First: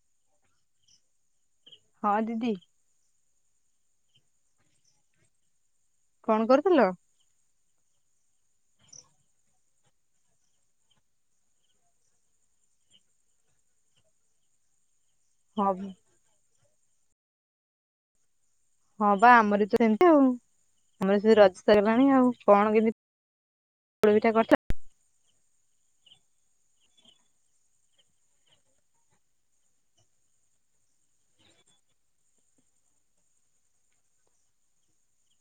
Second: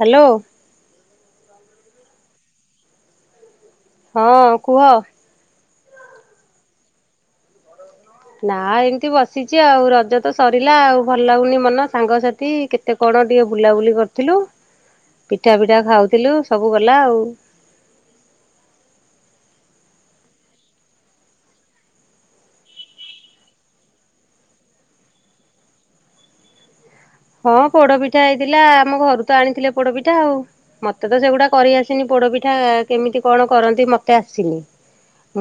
Hello. ହଁ ଦିଦି। ହଁ କୁହ? କଣ କରୁଥିଲ? [inaudible] ନା ଏମିତି ବସିଚି ଆଉ, ରଜ ତ ସରିଲା ଆଉ ଭଲ ଲାଗୁନି ମନ ସାଙ୍ଗସାଥି କେତେ କଣ ଟିକେ ବୁଲାବୁଲି କରିଥିଲୁ। ପିଠା ହଁ ପିଠା ଖାଉଥିଲୁ ସବୁ କ ହେଲା ଆଉ। [inaudible] ହଁ ବା ଆମର ତ ସେମିତି ଆଉ ଆମର ସେ ରଜ ସାରିଗଲାଣି ଆଉ କଣ କେମିତି [inaudible] ପୋଡ ପିଠା କରିଥିଲ। ହଁ ପୋଡପିଠା ହେଇଥିଲା, ଆମ ଘରୁ ତ ଆଣିଥିଲେ ପୋଡପିଠା ଆଉ, ମତେ ତ ସେଗୁଡା କରି ଆସେନି ପୋଡପିଠା କେମିତି କଣ କରନ୍ତି ମତେ ଆସେନି,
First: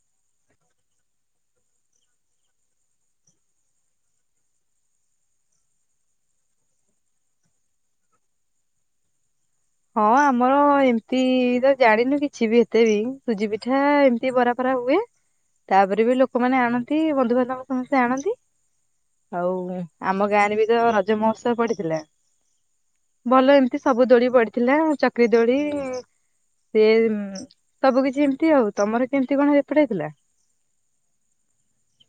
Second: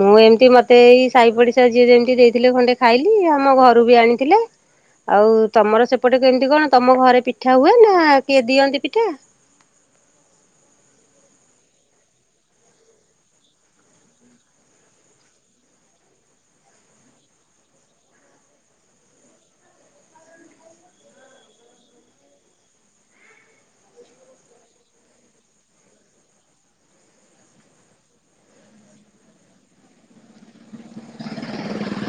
ମୁଁ ଏମିତି ମତେ ଏଇ ସାହି ପଡିଶା ଯିଏ ଯେମିତି ଦେଇଥିଲେ, ଖଣ୍ଡେ ଖାଇଲି ଆମ ଘରୁ ବି ଆଣିଥିଲେ ଆଉ ତମର ସେପଟେ କେମିତି କଣ? ତମ ଘରେ ପିଠା ହୁଏ, ନା କିଏ ଦିଅନ୍ତି ପିଠା? ହଁ ଆମର ଏମିତି ତ ଜାଣିନୁ କିଛି ବି ଏତେ ବି, ସୁଜି ପିଠା ଏମିତି ବରା ଫରା ହୁଏ, ତାପରେ ବି ଲୋକମାନେ ଆଣନ୍ତି, ବନ୍ଧୁବାନ୍ଧବ ସମସ୍ତେ ଆଣନ୍ତି, ଆଉ ଆମ ଗାଁରେ ବି ତ ରଜ ମହୋତ୍ସବ ପଡିଥିଲା, ଭଲ ଏମିତି ସବୁ ଦୋଳି ପଡି ଥିଲା ଚକ୍ରି ଦୋଳି ସେ ସବୁ କିଛି ଏମିତି ଆଉ ତମର କେମିତି କଣ ସେପଟ ହେଇଥିଲା? [inaudible]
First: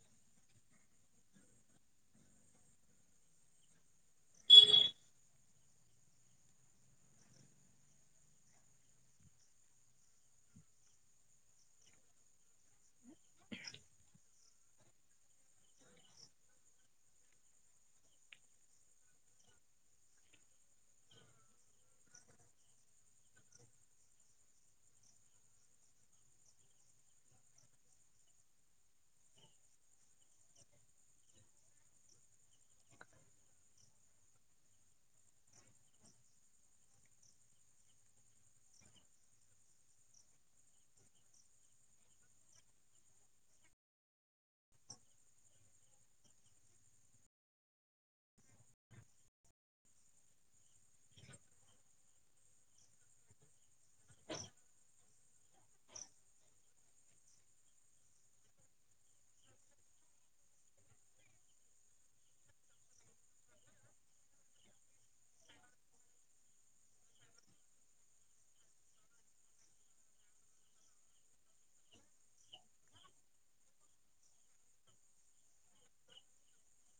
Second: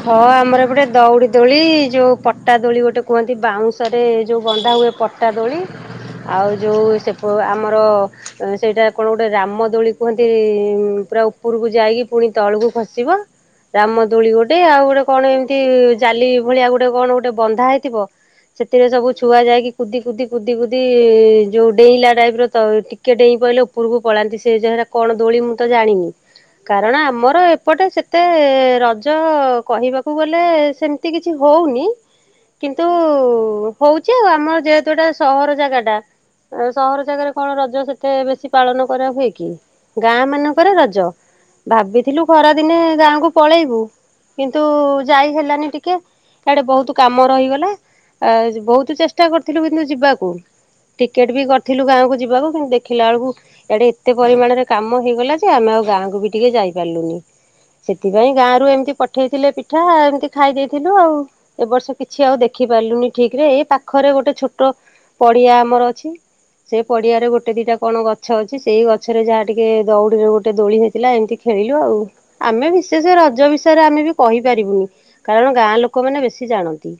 ହଁ ଆମର ଗୋଟେ ଦଉଡି ଦୋଳି, ଯୋଉ ପଟା ଦୋଳି ଗୋଟେ କୁହନ୍ତି, ବାଉଁଶରେ ଯୋଉ ବନ୍ଧା ହୁଏ ପଟା ଦୋଳି, ଆଉ ଯୋଉ ସେ ଆମର ସେଇଟା କଣ ଗୋଟେ ରାମ ଦୋଳି କୁହନ୍ତି, ପୁରା ଉପରକୁ ଯାଇକି ପୁଣି ତଳକୁ ଖସିବ ରାମଦୋଳି ଗୋ ଗୋଟେ ଆଉ ଗୋଟେ କଣ ଏମିତି ଜାଲି ଭଳିଆ କଣ ଗୋଟେ ବନ୍ଧା ହେଇଥିବ, ସେଥିରେ ସବୁ ଛୁଆ ଯାଇକି କୁଦି କୁଦି କୁଦି କୁଦି ଯୋଉ ଡେଇଁଲା ଟାଇପର ତ ଟିକେ ଡେଇଁ ପଇଲେ ଉପରକୁ ପଳାନ୍ତି ସେ ଯହେରା କଣ ଦୋଳି ମୁଁ ତ ଜାଣିନି, କାରଣ ଆମର ଏପଟେ ସେତେ ରଜ ରଜ କହିବାକୁ ଗଲେ ସେମିତି କିଛି ହୋଉନି, କିନ୍ତୁ ହୋଉଚି ଆଉ ଆମର ଯେହେତୁ ଏଟା ସହର ଜାଗାଟା ସହର ଜାଗାରେ କଣ ରଜ ସେତେ ବେଶୀ ପାଳନ କରା ହୁଏ କି, ଗାଁ ମାନଙ୍କରେ ରଜ ଭାବିଥିଲୁ ଖରାଦିନେ ଗାଁକୁ ପଳେଇବୁ। କିନ୍ତୁ ଯାଇ ହେଲାନି ଟିକେ ଇଆଡେ ବୋହୁତ କାମ ରହିଗଲା, ବୋହୁତ ଚେଷ୍ଟା କରିଥିଲୁ କିନ୍ତୁ ଯିବାକୁ ଟିକେଟ ବି କରିଥିଲୁ ଗାଁକୁ ଯିବାକୁ, କିନ୍ତୁ ଦେଖିଲା ବେଳକୁ ଇଆଡେ ଏତେ ପରିମାଣରେ କାମ ହେଇଗଲା ଯେ ଆମେ ଆଉ ଗାଁକୁ ବି ଟିକେ ଯାଇପାରିଲୁନି ସେଥିପାଇଁ ଗାଁରୁ ଏମିତି ପଠେଇଥିଲେ ପିଠା ଏମିତି ଖାଇ ଦେଇଥିଲୁ, ଆଉ ଏ ବର୍ଷ କିଛି ଆଉ ଦେଖି ପାରିଲୁନି ଠିକରେ, ଏଇ ପାଖରେ ଗୋଟେ ଛୋଟ ପଡିଆ ଆମର ଅଛି ସେ ପଡିଆରେ ଗୋଟେ ଦିଟା କଣ ଗଛ ଅଛି ସେଇ ଗଛରେ ଯାହା ଟିକେ ଦଉଡିରେ ଗୋଟେ ଦୋଳି ହେଇଥିଲା, ଏମିତି ଖେଳିଲୁ ଆଉ ଆମେ ବିଶେଷ ରଜ ବିଷ ୟରେ ଆମେ ବି କହିପାରିବୁନି କାରଣ ଗାଁ ଲୋକମାନେ ବେଶୀ ଜାଣନ୍ତି,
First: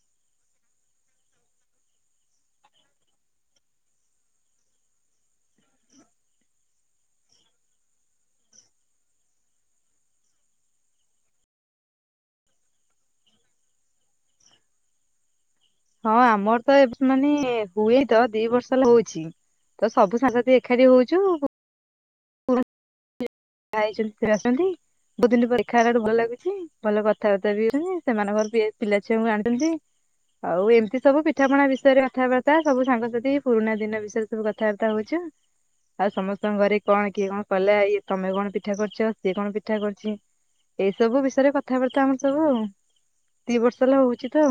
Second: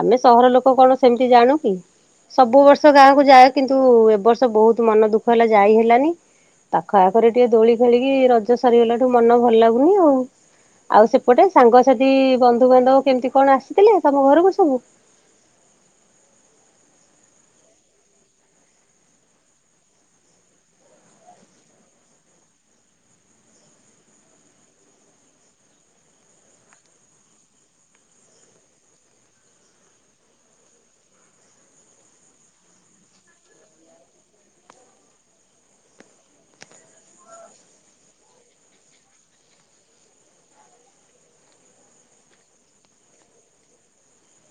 ଆମେ ସହର ଲୋକ କଣ ସେମିତି ଜାଣୁ କି ସବୁ ବର୍ଷ ଗାଁକୁ ଯାଏ କିନ୍ତୁ ଏ ବର୍ଷ ବହୁତ ମନ ଦୁଃଖ ହେଲା ଯାଇ ହେଲାନି, ପାଖ ଆଖରେ ଟିକେ ଦୋଳି ଖେଳିକି ରଜ ସରିଗଲାଠୁ ମନ ଭଲ ଲାଗୁନି ଆଉ। ଆଉ ସେପଟେ ସାଙ୍ଗସାଥି ବନ୍ଧୁବାନ୍ଧବ କେମିତି କଣ ଆସିଥିଲେ ତମ ଘରକୁ ସବୁ? ହଁ ଆମର ତ ଏ ମାନେ ହୁଏ ତ ଦି ବର୍ଷ ହେଲା ହଉଛି ତ ସବୁ ସାଙ୍ଗସଥି ଏକାଠି ହୋଉଚୁ, [unintelligible] ବୋହୁତ ଦିନପରେ ଦେଖା ହେଲାଠୁ ଭଲ ଲାଗୁଚି, ଭଲ କଥାବାର୍ତ୍ତା ବି ହଉଛନ୍ତି ସେମାନଙ୍କର ପିଲା ଛୁଆଙ୍କୁ ଆଣିଛନ୍ତି। ଆଉ ଏମିତି ସବୁ ପିଠାପଣା ବିଷୟରେ କଥାବାର୍ତ୍ତା ସବୁ ସାଙ୍ଗସାଥି ପୁରୁଣା ଦିନ ବିଷୟରେ ସବୁ କଥାବାର୍ତ୍ତା ହୋଉଚୁ, ଆଉ ସମସ୍ତଙ୍କ ଘରେ କଣ କିଏ କଣ କଲା ଇଏ ତମେ କଣ ପିଠା କରିଚ ସିଏ କଣ ପିଠା କରୁଚି, ଏଇ ସବୁ ବିଷୟରେ କଥାବାର୍ତ୍ତା ଆମର ସବୁ ଆଉ ଦି ବର୍ଷ ହେଲା ହୋଉଚି ତ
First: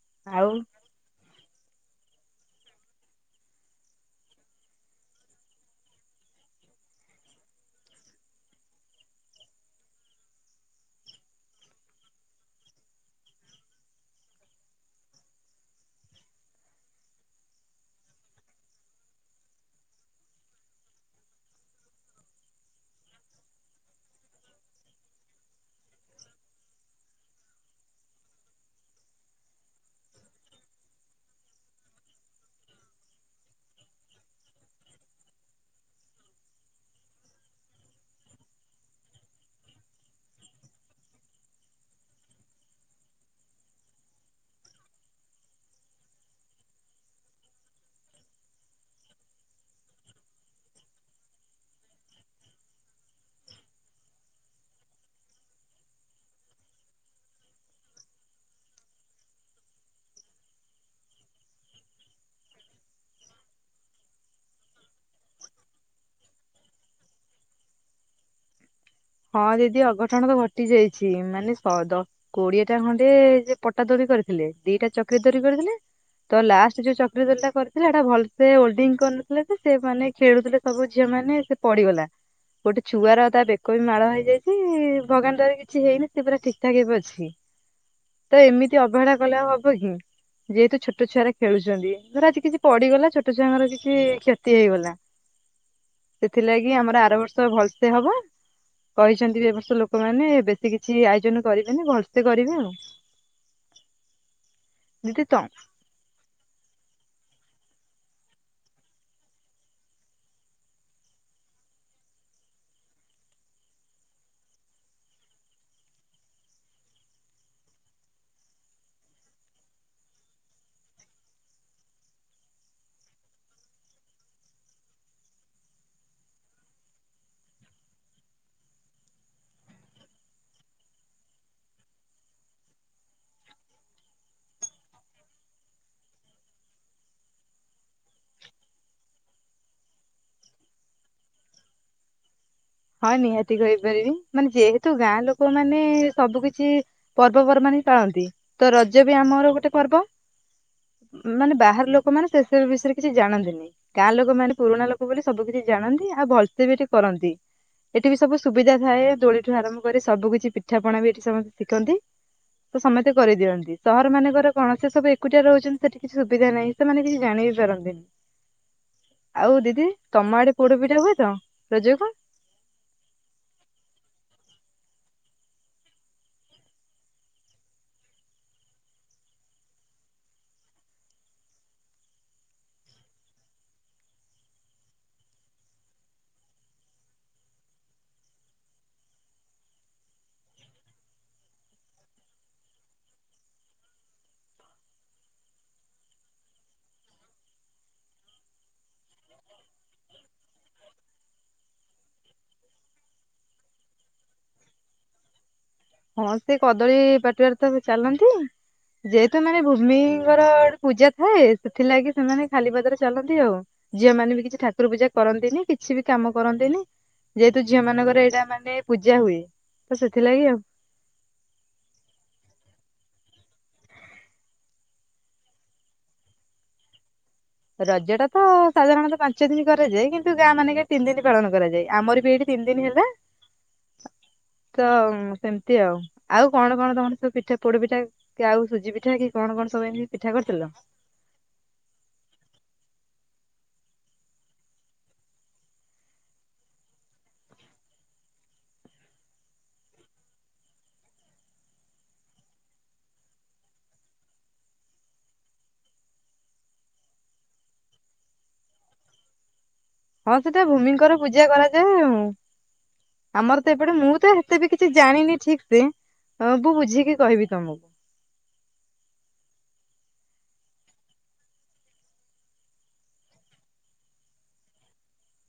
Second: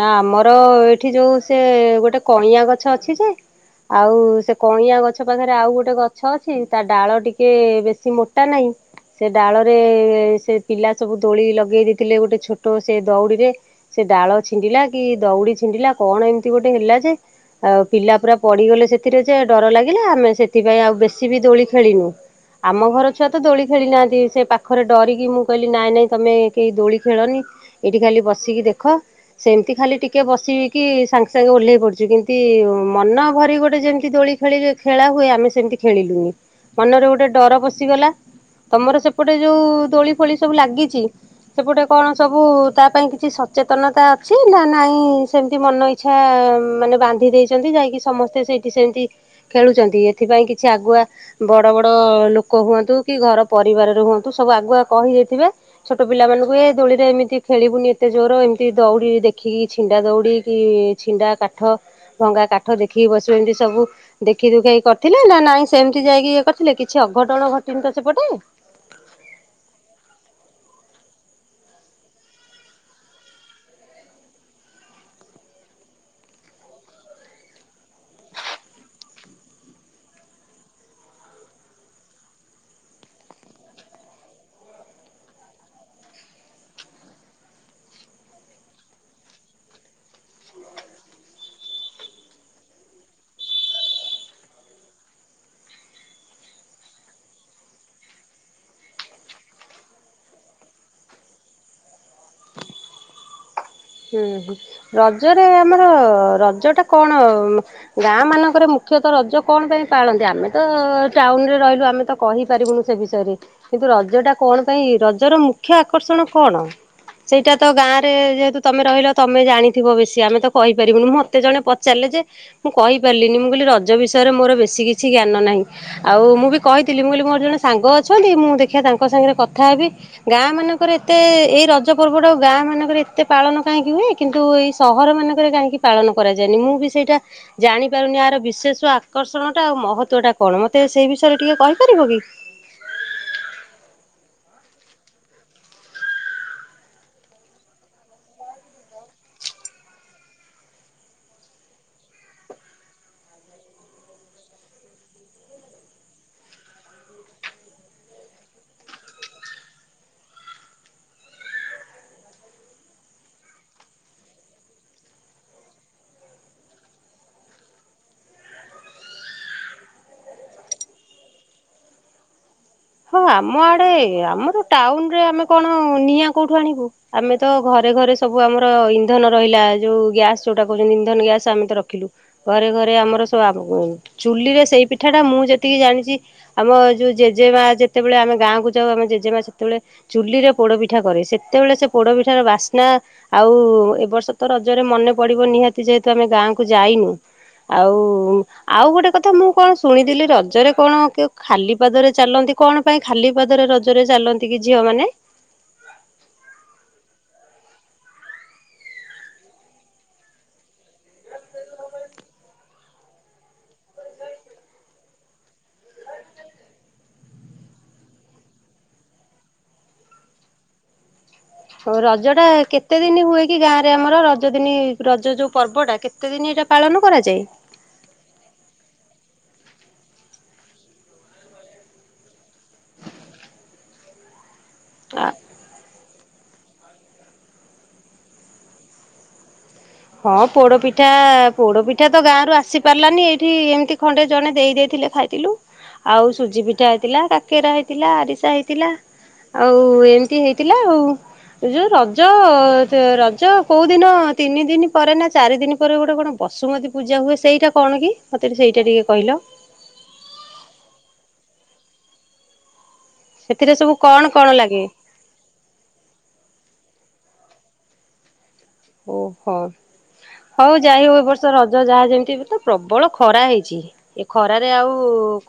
ନା ଆଉ ଆମର ଏଇଠି ଯୋଉ ସେ ଗୋଟେ କଇଁଆଁ ଗଛ ଅଛି, ଯେ ଆଉ ସେ କଇଁଆ ଗଛ ପାଖରେ ଆଉ ଗୋଟେ ଗଛ ଅଛି, ତା ଡାଳ ଟିକେ ବେଶି ମୋଟା ନାହିଁ ସେ ଡାଳରେ ସେ ପିଲା ସବୁ ଦୋଳି ଲଗେଇ ଦେଇଥିଲେ, ଗୋଟେ ଛୋଟ ସେ ଦଉଡ଼ିରେ ସେ ଡାଳ ଛିଣ୍ଡିଲା କି ଦଉଡି ଛିଣ୍ଡିଲା କଣ ଏମିତି ଗୋଟେ ହେଲା ଯେ ଆଉ ପିଲା ପୁରା ପଡିଗଲେ, ସେଥିରେ ଯେ ଡର ଲାଗିଲା ଆମେ ସେଥିପାଇଁ ଆଉ ବେଶୀ ବି ଦୋଳି ଖେଳିନୁ, ଆମ ଘର ଛୁଆ ତ ଦୋଳି ଖେଳି ନାହାନ୍ତି, ସେ ପାଖରେ ଡରିକି ମୁଁ କହିଲି ନାଇଁ ନାଇଁ ତମେ କେହି ଦୋଳି ଖେଳନି ଏଇଠି ଖାଲି ବସିକି ଦେଖ। ସେମିତି ଖାଲି ଟିକେ ବସ କିି ସାଙ୍ଗେ ସାଙ୍ଗେ ଓହ୍ଲେଇ ପଡୁଛି କିନ୍ତ ମନ ଭରି ଗୋଟେ ଯେମିତି ଦୋଳି ଖେଳି ଖେଳା ହୁଏ ଆମେ ସେମିତି ଖେଳିଲୁନି, ମନରେ ଗୋଟେ ଡର ପଶିଗଲା ତମର ସେପଟେ ଯୋଉ ଦୋଳି ଫୋଳି ସବୁ ଲାଗିଛି, ସେପଟେ କଣ ସବୁ ତା ପାଇଁ କିଛି ସଚେତନତା ଅଛି ସେ ନା ନାଇଁ ସେମିତି ମନ ଇଚ୍ଛା ମାନେ ବାନ୍ଧି ଦେଇଛନ୍ତି, ଯାଇକି ସମସ୍ତେ ସେଇଠି ସେମିତି ଖେଳୁଛନ୍ତି, ଏଥିପାଇଁ କିଛି ଆଗୁଆ ବଡ଼ ବଡ଼ ଲୋକ ହୁଅନ୍ତୁ କି ଘର ପରିବାରରେ ହୁଅନ୍ତୁ ସବୁ ଆଗୁଆ କହିଦେଇଥିବେ ଛୋଟ ପିଲାମାନଙ୍କୁ, ଏ ଦୋଳିରେ ଏମିତି ଖେଳିବୁନି ଏତେ ଜୋର ଏମିତି ଦୌଡ଼ି ଦେଖିକି ଛିଣ୍ଡା ଦୌଡିିକି ଛିଣ୍ଡା କାଠ ଭଙ୍ଗା କାଠ ଦେଖିକି ବସିବେ ଏମିତି ସବୁ ଦେଖି ଦୁଖାକି କରିଥିଲେ ନା ନାଇଁ ସେମିତି ଯାଇକି ଇଏ କରିଥିଲେ କିଛି ଅଘଟଣ ଘଟିନି ତ ସେପଟେ? ହଁ ଦିଦି ଅଘଟଣ ତ ଘଟି ଯାଇଚି, ମାନେ ସ ଦଶ କୋଡିଏଟା ଖଣ୍ଡେ ଯେ ପଟା ଦୋରି କରିଥିଲେ, ଦିଟା ଚକ୍ରି ଦୋରି କରିଥିଲେ ତ ଲାଷ୍ଟ ଯୋଉ ଚକ୍ରି ଦୋରି ଟା କରିଥିଲେ ସେଟା ଭଲସେ ଓଲ୍ଡିଙ୍ଗ୍ କରିନଥିଲେ, ତ ସେ ମାନେ ଖେଳୁଥିଲେ ସବୁ ଝିଅ ମାନେ ସେ ପଡିିଗଲା ଗୋଟେ ଛୁଆର ତା ବେ କ ବି ମାଳ ହେଇଯାଇଚି, ଭଗାନଟାରେ କିଛି ହେଇନି ସେ ପୁରା ଠିକ ଠାକ ହେବେ ଅଛି ତ ଏମିତି ଅବହେଳା କଲେ ହବ କି ଯେହେତୁ ଛୋଟ ଛୁଆରେ ଖେଳୁଛନ୍ତି ଧର ଆଜି କିଛି ପଡିଗଲା ଛୋଟ ଛୁଆଙ୍କର କିଛି କ୍ଷତି ହେଇଗଲା ସେଥିଲାଗି ଆମର ଆର ବର୍ଷ ଭଲସେ ହବ। କହିଛନ୍ତି ଏବର୍ଷ ଲୋକମାନେ ବେଶୀ କିଛି ଆୟୋଜନ କରିବେନି ଭଲସେ କରିବେ ଆଉ। ହୁଁ ହୁଁ ଦିଦି ତ ରଜରେ ଆମର ରଜ ଟା କଣ? ଗାଁ ମାନଙ୍କରେ ମୁଖ୍ୟତଃ ରଜ କଣ ପାଇଁ ପାଳନ୍ତି, ଆମେ ତ ଟାଉନରେ ରହିଲୁ ଆମେ ତ କହିପାରିବୁନୁ ସେ ବିଷୟରେ କିନ୍ତୁ ରଜ ଟା କଣ ପାଇଁ ରଜର ମୁଖ୍ୟ ଆକର୍ଷଣ କଣ? ସେଇଟା ତ ଗାଁରେ ଯେହେତୁ ତମେ ରହିଲ ତମେ ଜାଣିଥିବ ବେଶି ଆମେ ତ କହିପାରିବୁନି ମୁଁ ଏତେ ଜଣେ ପଚାରିଲେ ଯେ ମୁଁ କହିପାରିଲିନି ମୁଁ କହିଲି ରଜ ବିଷୟରେ ମୋର ବେଶୀ କିଛି ଜ୍ଞାନ ନାହିଁ ଆଉ ମୁଁ ବି କହିଥିଲି ମୁଁ କହିଲି ମୋର ଜଣେ ସାଙ୍ଗ ଅଛନ୍ତି ମୁଁ ଦେଖିବା ତାଙ୍କ ସାଙ୍ଗରେ କଥା ହେବି ଗାଁ ମାନଙ୍କର ଏତେ ଏଇ ରଜ ପର୍ବଟା ଆଉ ଗାଁ ମାନଙ୍କର ଏତେ ପାଳନ କାହିଁକି ହୁଏ କିନ୍ତୁ ଏଇ ସହର ମାନଙ୍କରେ କାହିଁକି ପାଳନ କରାଯାଏନି ମୁଁ ବି ସେଇଟା ଜାଣିପାରୁନି ଆର ବିଶେଷ ଆକର୍ଷଣ ଟା ଆଉ ମହତ୍ୱ ଟା କଣ ମତେ ସେଇ ବିଷୟରେ ଟିକେ କହିପାରିବ କି? ତୁ ଗାଁ ଲୋକ ମାନେ ସବୁ କିଛି ପର୍ବପର୍ବାଣ ପାଳନ୍ତି ତ ରଜ ବି ଆମର ଗୋଟେ ପର୍ବ ମାନେ ବାହାର ଲୋକ ମାନେ ସେସବୁ ବିଷୟରେ କିଛି ଜାଣନ୍ତିନି ଗାଁ ଲୋକ ମାନେ ପୁରୁଣା ଲୋକ ବୋଲି ସବୁ କିିଛି ଜାଣନ୍ତି ଆଉ ଭଲସେ ବି ଟିକେ କରନ୍ତି। ଏଠି ବି ସବୁ ସୁବିଧା ଥାଏ ଦୋଳିଠୁ ଆରମ୍ଭ କରି ସବୁ କିଛି ପିଠା ପଣା ବି ଏଠି ସମସ୍ତେ ଶିଖନ୍ତି ତ ସମସ୍ତେ କରିଦିଅନ୍ତି ସହର ମାନଙ୍କର କୌଣସି ସବୁ ଏକୁଟିଆ ରହୁଛନ୍ତି ସେଠି କିଛି ସୁବିଧା ନାହିଁ ସେମାନେ କିଛି ଜାଣି ବି ପାରନ୍ତିନି ଆଉ ଦିଦି ତମ ଆଡେ ପୋଡ ପିଠା ହୁଏ ତ ରଜକୁ? ହଁ ଆମ ଆଡେ ଆମର ଟାଉନରେ ଆମେ କଣ ନିଆଁ କୋଉଠୁ ଆଣିବୁ ଆମେ ତ ଘରେ ଘରେ ସବୁ ଆମର ଇନ୍ଧନ ରହିଲା ଯୋଉ ଗ୍ୟାସ ଯୋଉଟା କହୁଛନ୍ତି ଇନ୍ଧନ ଗ୍ୟାସ ଆମେ ତ ରଖିଲୁ ଘରେ ଘରେ ଆମର ଚୁଲିରେ ସେଇ ପିଠା ଟା ମୁଁ ଯେତିକି ଜାଣିଛି ଆମ ଯୋଉ ଜେଜେମା ଯେତେବେଳେ ଆମେ ଗାଁକୁ ଯାଉ ଆମେ ଜେଜେମା ସେତେବେଳେ ଚୁଲିରେ ପୋଡ ପିଠା କରେ ସେତେବେଳେ ସେ ପୋଡ ପିଠାର ବାସ୍ନା ଆଉ ଏ ବର୍ଷ ତ ରଜରେ ମନେ ପଡିବ ନିହାତି ଯେହେତୁ ଆମେ ଗାଁକୁ ଯାଇନୁ ଆଉ ଆଉ ଗୋଟେ କଥା ମୁଁ କଣ ଶୁଣିଥିଲି ରଜରେ କଣ ଖାଲି ପାଦରେ ଚାଲନ୍ତି। କଣ ପାଇଁ ଖାଲି ପଦରେ ରଜରେ ଚାଲନ୍ତି କି ଝିଅ ମାନେ? ହଁ ସେ କଦଳୀ ପାଟିବାରେ ତ ଚାଲନ୍ତି ଯେହେତୁ ମାନେ ଭୂମିଙ୍କର ଗୋଟେ ପୂଜା ଥାଏ ସେଥିଲାଗି ସେମାନେ ଖାଲିପଦରେ ଚାଲନ୍ତି ଆଉ ଝିଅ ମାନେ ବି କିଛି ଠାକୁର ପୂଜା କରନ୍ତିନି କିଛି ବି କାମ କରନ୍ତିନି ଯେହେତୁ ଝିଅ ମାନଙ୍କର ଏଇଟା ମାନେ ପୂଜା ହୁଏ ତ ସେଥିଲାଗି ଆଉ। ହଉ ରଜ ଟା କେତେ ଦିନ ହୁଏ କି ଗାଁ ରେ ଆମର ରଜ ଦିନ ରଜ ଯୋଉ ପର୍ବଟା କେତେ ଦିନ ଏଇଟା ପାଳନ କରାଯାଏ। ରଜ ଟା ତ ସାଧାରଣତଃ ପାଞ୍ଚ ଦିନ କରାଯାଏ କିନ୍ତୁ ଗାଁ ମାନେକ ତିନି ଦିନ ପାଳନ କରାଯାଏ ଆମର ବି ଏଇଠି ତିନି ଦିନ ହେଲା। ତ ସେମିତି ଆଉ। ଆଉ କଣ କଣ କଣ ସବ ପିଠା ପୋଡ ପିଠା କି ଆଉ ସୁଜି ପିଠା କି କଣ କଣ? ସବୁ ଏମିତି ପିଠା ହଁ କରିଥିଲ? ପୋଡ ପିଠା ପୋଡ ପିଠା ତ ଗାଁରୁ ଆସ। ଆସିପାରିଲାନି ଏଇଠି ଏମିତି ଖଣ୍ଡେ ଜଣେ ଦେଇ ଦେଇେଇଥିଲେ ଖାଇଥିଲୁ ଆଉ ସୁଜି ପିଠା ହେଇଥିଲା କାକେରା ହେଇଥିଲା ଆରିସା ହେଇଥିଲା ଆଉ ଏମିତି ହେଇଥିଲା ଆଉ ଏ ଯେଉଁ ରଜ ରଜ କେଉଁ ଦିନ ତିନି ଦିନ। ପରେରେ ନା ଚାରି ଦିନ ପରେ ଗୋଟେ କଣ ବସୁମତୀ ପୂଜା ହୁଏ ସେଇଟା କଣ କି ମୋତେ ଟ ସେଇଟା ଟିକେ କହିଲ ହଁ ସେଟା ଭୂମିଙ୍କର ପୂଜା କରାଯାଏ ଆଉ। ଆମର ସେଥିରେ ତ ସବୁ ଏପଟେ ମୁଁ କଣ ତ କଣ ଏତେ ବି ଲାଗେ କିଛି ଜାଣିନି ଠିକ ସେ ମୁୁ ବୁଝିକି କହିବି ତମକୁ। ଓହୋ ହଉ ଯାଇ ହଉ ଏ ବର୍ଷ ରଜ ଯାହା ଯେମିତି ତ ପ୍ରବଳ ଖରା ହେଇଛି ଏ ଖରାରେ ଆଉ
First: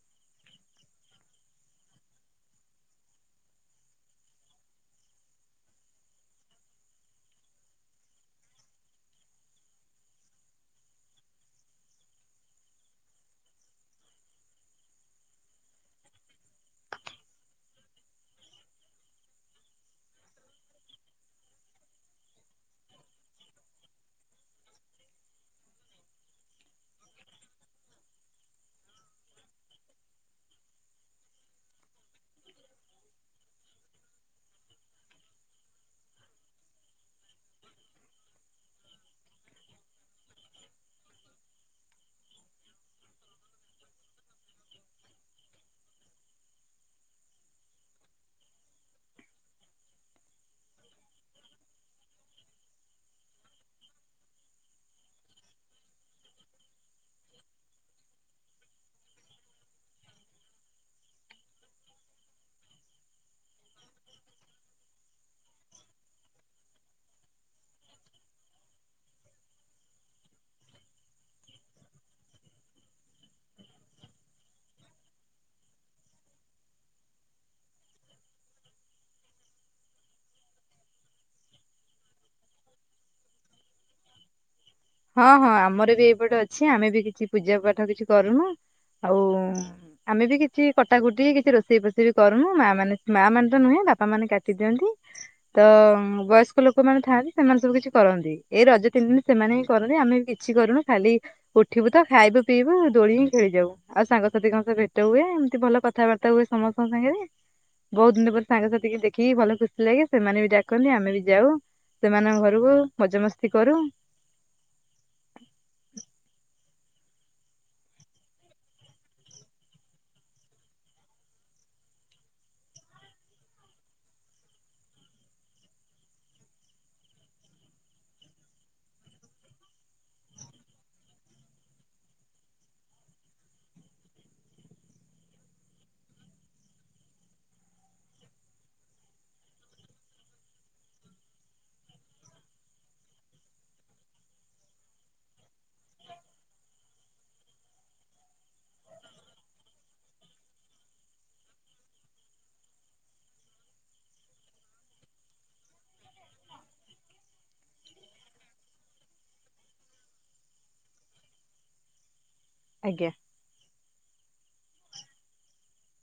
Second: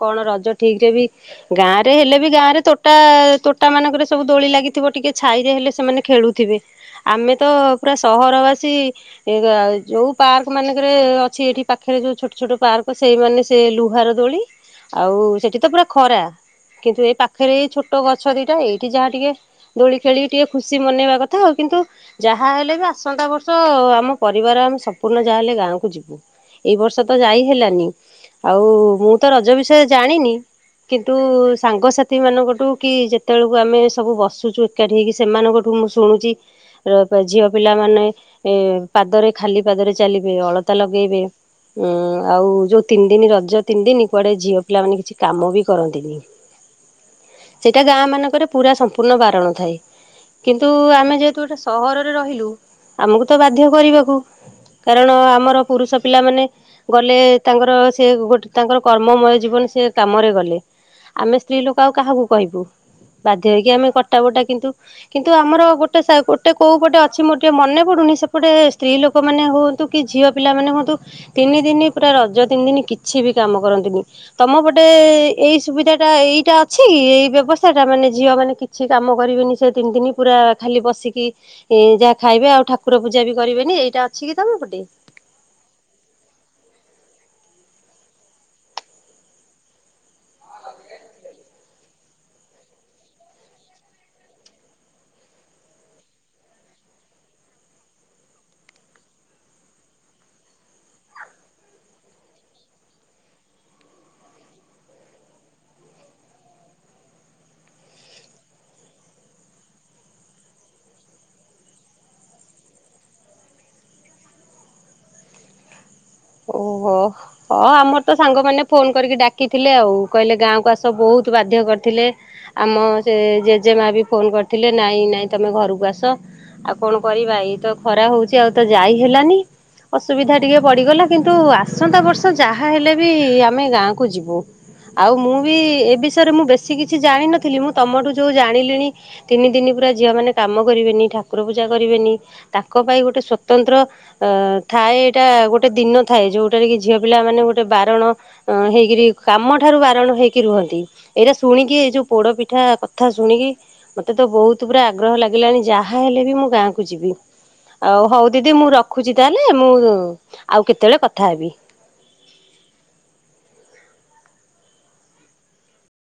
କଣ ରଜ ଠିକ ରେ ବି ଗାଁ ରେ ହେଲେ ବି ଗାଁ ରେ ତୋଟା ତୋଟା ମାନଙ୍କରେ ସବୁ ଦୋଳି ଲାଗିଥିବ ଟିକେ ଛାଇରେ ହେଲେ ସେମାନେ ଖେଳୁଥିବେ ଆମେ ତ ପୁରା ସହରବାସୀ ଯଉ ପାର୍କ ମାନଙ୍କରେ ଅଛି ଏଠି ପାଖରେ ଯେଉ ଛୋଟ ଛୋଟ ପାର୍କ ସେଇମାନେ ସେ ଲୁହାର ଦୋଳି ଆଉ ସେଇଠି ତ ପୁରା ଖରା କିନ୍ତୁ ଏ ପାଖରେ ଏଇ ଛୋଟ ଗଛ ଦୁଟା ଏଇଠି ଯାହା ଟିକେ ଦୋଳି ଖେଳିକି ଟିକେ ଖୁସି ମନେଇବା କଥା ଆଉ କିନ୍ତୁ ଯାହା ହେଲେ ବି ଆସନ୍ତା ବର୍ଷ ଆମ ପରିବାର ଆମେ ସମ୍ପୂର୍ଣ ଯାହାହଲେ ଗାଁକୁ ଯିବୁ ଏଇ ବର୍ଷ ତ ଯାଇ ହେଲାନି ଆଉ ମୁଁ ତ ରଜ ବିଷୟ ଜାଣିନି କିନ୍ତୁ ସାଙ୍ଗସାଥି ମାନଙ୍କଠୁ କି ଯେତେବେଳକୁ ଆମେ ସବୁ ବସୁଛୁ ଏକାଠି ହେଇକି ସେମାନଙ୍କଠୁ ମୁଁ ଶୁଣୁଛି ଝିଅ ପିଲାମାନୋନ ଏ ପାଦରେ ଖାଲି ପାଦରେ ଚାଲିବେ ଅଳତା ଲଗେଇବେ ଉଁ ଆଉ ଯୋଉ ତିନି ଦିନ ରଜ ତିନି ଦିନ କୁଆଡେ ଝିଅ ପିଲାମାନୋନ କିଛି କାମ ବି କରନ୍ତିନି ସେଇଟା ଗାଁ ମାନଙ୍କରେ ପୁରା ସମ୍ପୂର୍ଣ୍ଣ ବାରଣ ଥାଏ କିନ୍ତୁ ଆମେ ଯେହେତୁ ଗୋଟେ ସହରରେ ରହିଲୁ। ଆମକୁ ତ ବାଧ୍ୟ କରିବାକୁ କାରଣ ଆମର ପୁରୁଷ ପିଲା ମାନ ଗଲେ ତାଙ୍କର ସେ ଗୋଟେ ତାଙ୍କର କର୍ମମୟ ଜୀବନ ସେ କାମରେ ଗଲେ ଆମେ ସ୍ତ୍ରୀ ଲୋକ ଆଉ କାହାକୁ କହିବୁ ବାଧ୍ୟ ହେଇକି ଆମେ କଟା ବଟା କିନ୍ତୁ କିନ୍ତୁ ଆମର ଗୋଟେ ଗୋଟେ କୋଉ ପଟେ ଅଛି ମୋ ଟିକେ ମନେ ପଡୁନି ସେପଟେ ସ୍ତ୍ରୀ ଲୋକମାନୋନେ ହୁଅନ୍ତୁ କି ଝିଅ ପିଲା ମାନେ ହୁଅନ୍ତୁ ତିନି ଦିନି ପୁରା ରଜ ତିନି ଦିନ କିଛି ବି କାମ କରନ୍ତିୁନି ତମ ପଟେ ଏଇ ସୁବିଧା ଟା ଏଇଟା ଅଛି ଏଇ ବ୍ୟବସ୍ଥା ଟା ମାନେ ଝିଅ ମାନେ କିଛି କାମ କରିବେନି ସେ ତିନି ଦିନ ପୁରା ଖାଲି ବସିକି ଏ ଯା ଖାଇବେ ଆଉ ଠାକୁର ପୂଜା ବି କରିବେନି ଏଇଟା ଅଛି କି ତମ ପଟେ? ହଁ ହଁ ଆମର ବି ଏଇପଟେ ଅଛି ଆମେ ବି କିଛି ପୂଜା ପାଠ କିଛି କରୁନୁ ଆଉ ଆମେ ବି କିଛି କଟାକୁଟି କିଛି ରୋଷେଇ ଫୋଷେଇ ବି କରୁନୁ ମା ମାନେ ମା ମାନେ ତ ନୁହେଁ ବାପା ମାନେ କାଟିଦିଅନ୍ତି ତ ବୟସ୍କ ଲୋକମାନୋନେ ଥାଆନ୍ତି ସେମାନେ ସବୁ କିଛି କରନ୍ତି ଏଇ ରଜ ତିନି ଦିନ ସେମାନେ କରନି ଆମେ ବି କିଛି କରୁନୁ ଖାଲି ଉଠିବୁ ତ ଖାଇବୁ ପିଇବୁ ଦୋଳି ହି ଖେଳି ଯାଉ ଆଉ ସାଙ୍ଗସାଥିୀଙ୍କ ସହ ଭେଟ ହୁଏ ଏମିତି ଭଲ କଥାବାର୍ତ୍ତା ହୁଏ ସମସ୍ତଙ୍କ ସାଙ୍ଗରେ ବହୁତ ଦିନ ପରେ ସାଙ୍ଗସାଥିୀ ଦେଖିକି ଭଲ ଖୁସି ଲାଗେ ସେମାନେ ବି ଡାକନ୍ତି ଆମେ ବି ଯାଉ ସେମାନଙ୍କ ଘରକୁ ମଜା ମସ୍ତି କରୁ। ଓହୋ ହ ଆମର ତ ସାଙ୍ଗମାନେ ଫୋନ କରିକି ଡାକିଥିଲେ ଆଉ କହିଲେ ଗାଁକୁ ଆସ ବହୁତ ବାଧ୍ୟ କରିଥିଲେ ଆମ ସେ ଜେଜେମା ବି ଫୋନ କରିଥିଲେ ନାଇଁ ନାଇଁ ତମେ ଘରକୁ ଆସ ଆଉ କଣ କରିବା ଏଇ ତ ଖରା ହଉଛି ଆଉ ତ ଯାଇ ହେଲାନି ଅସୁବିଧା ଟିକେ ପଡ଼ିଗଲା। କିନ୍ତୁ ଆସନ୍ତା ବର୍ଷ ଯାହା ହେଲେ ବି ଆମେ ଗାଁକୁ ଯିବୁ ଆଉ ମୁଁ ବି ଏ ବିଷୟରେ ମୁଁ ବେଶୀ କିଛି ଜାଣିନଥିଲି ମୁଁ ତମଠୁ ଯୋଉ ଜାଣିଲିଣି ତିନି ଦିନ ପୁରା ଝିଅ ମାନେ କାମ କରିବେନି ଠାକୁର ପୂଜା କରିବେନି ତାଙ୍କ ପାଇଁ ଗୋଟେ ସ୍ଵତନ୍ତ୍ର ଥାଏ ଏଇଟା ଗୋଟେ ଦିନ। ଥାଏ ଯୋଉଟାରେ କି ଝିଅ ପିଲା ମାନେ ଗୋଟେ ବାରଣ ହେଇକରି କାମ ଠାରୁ ବାରଣ ହେଇକି ରୁହନ୍ତି ଏଇଟା ଶୁଣିକି ଏଇ ଯୋଉ ପୋଡ ପିଠା କଥା ଶୁଣିକି ମତେ ତ ବହୁତ ପୁରା ଆଗ୍ରହ ଲାଗିଲାଣି ଯାହାହଲେ ବି ମୁଁ ଗାଁକୁ ଯିବି ଆଉ ହଉ ଦିଦି ମୁଁ ରଖୁଛି ତାହେଲେ ମୁଁ ଆଉ କେତେବେଳେ କଥା ହେବି? ଆଜ୍ଞା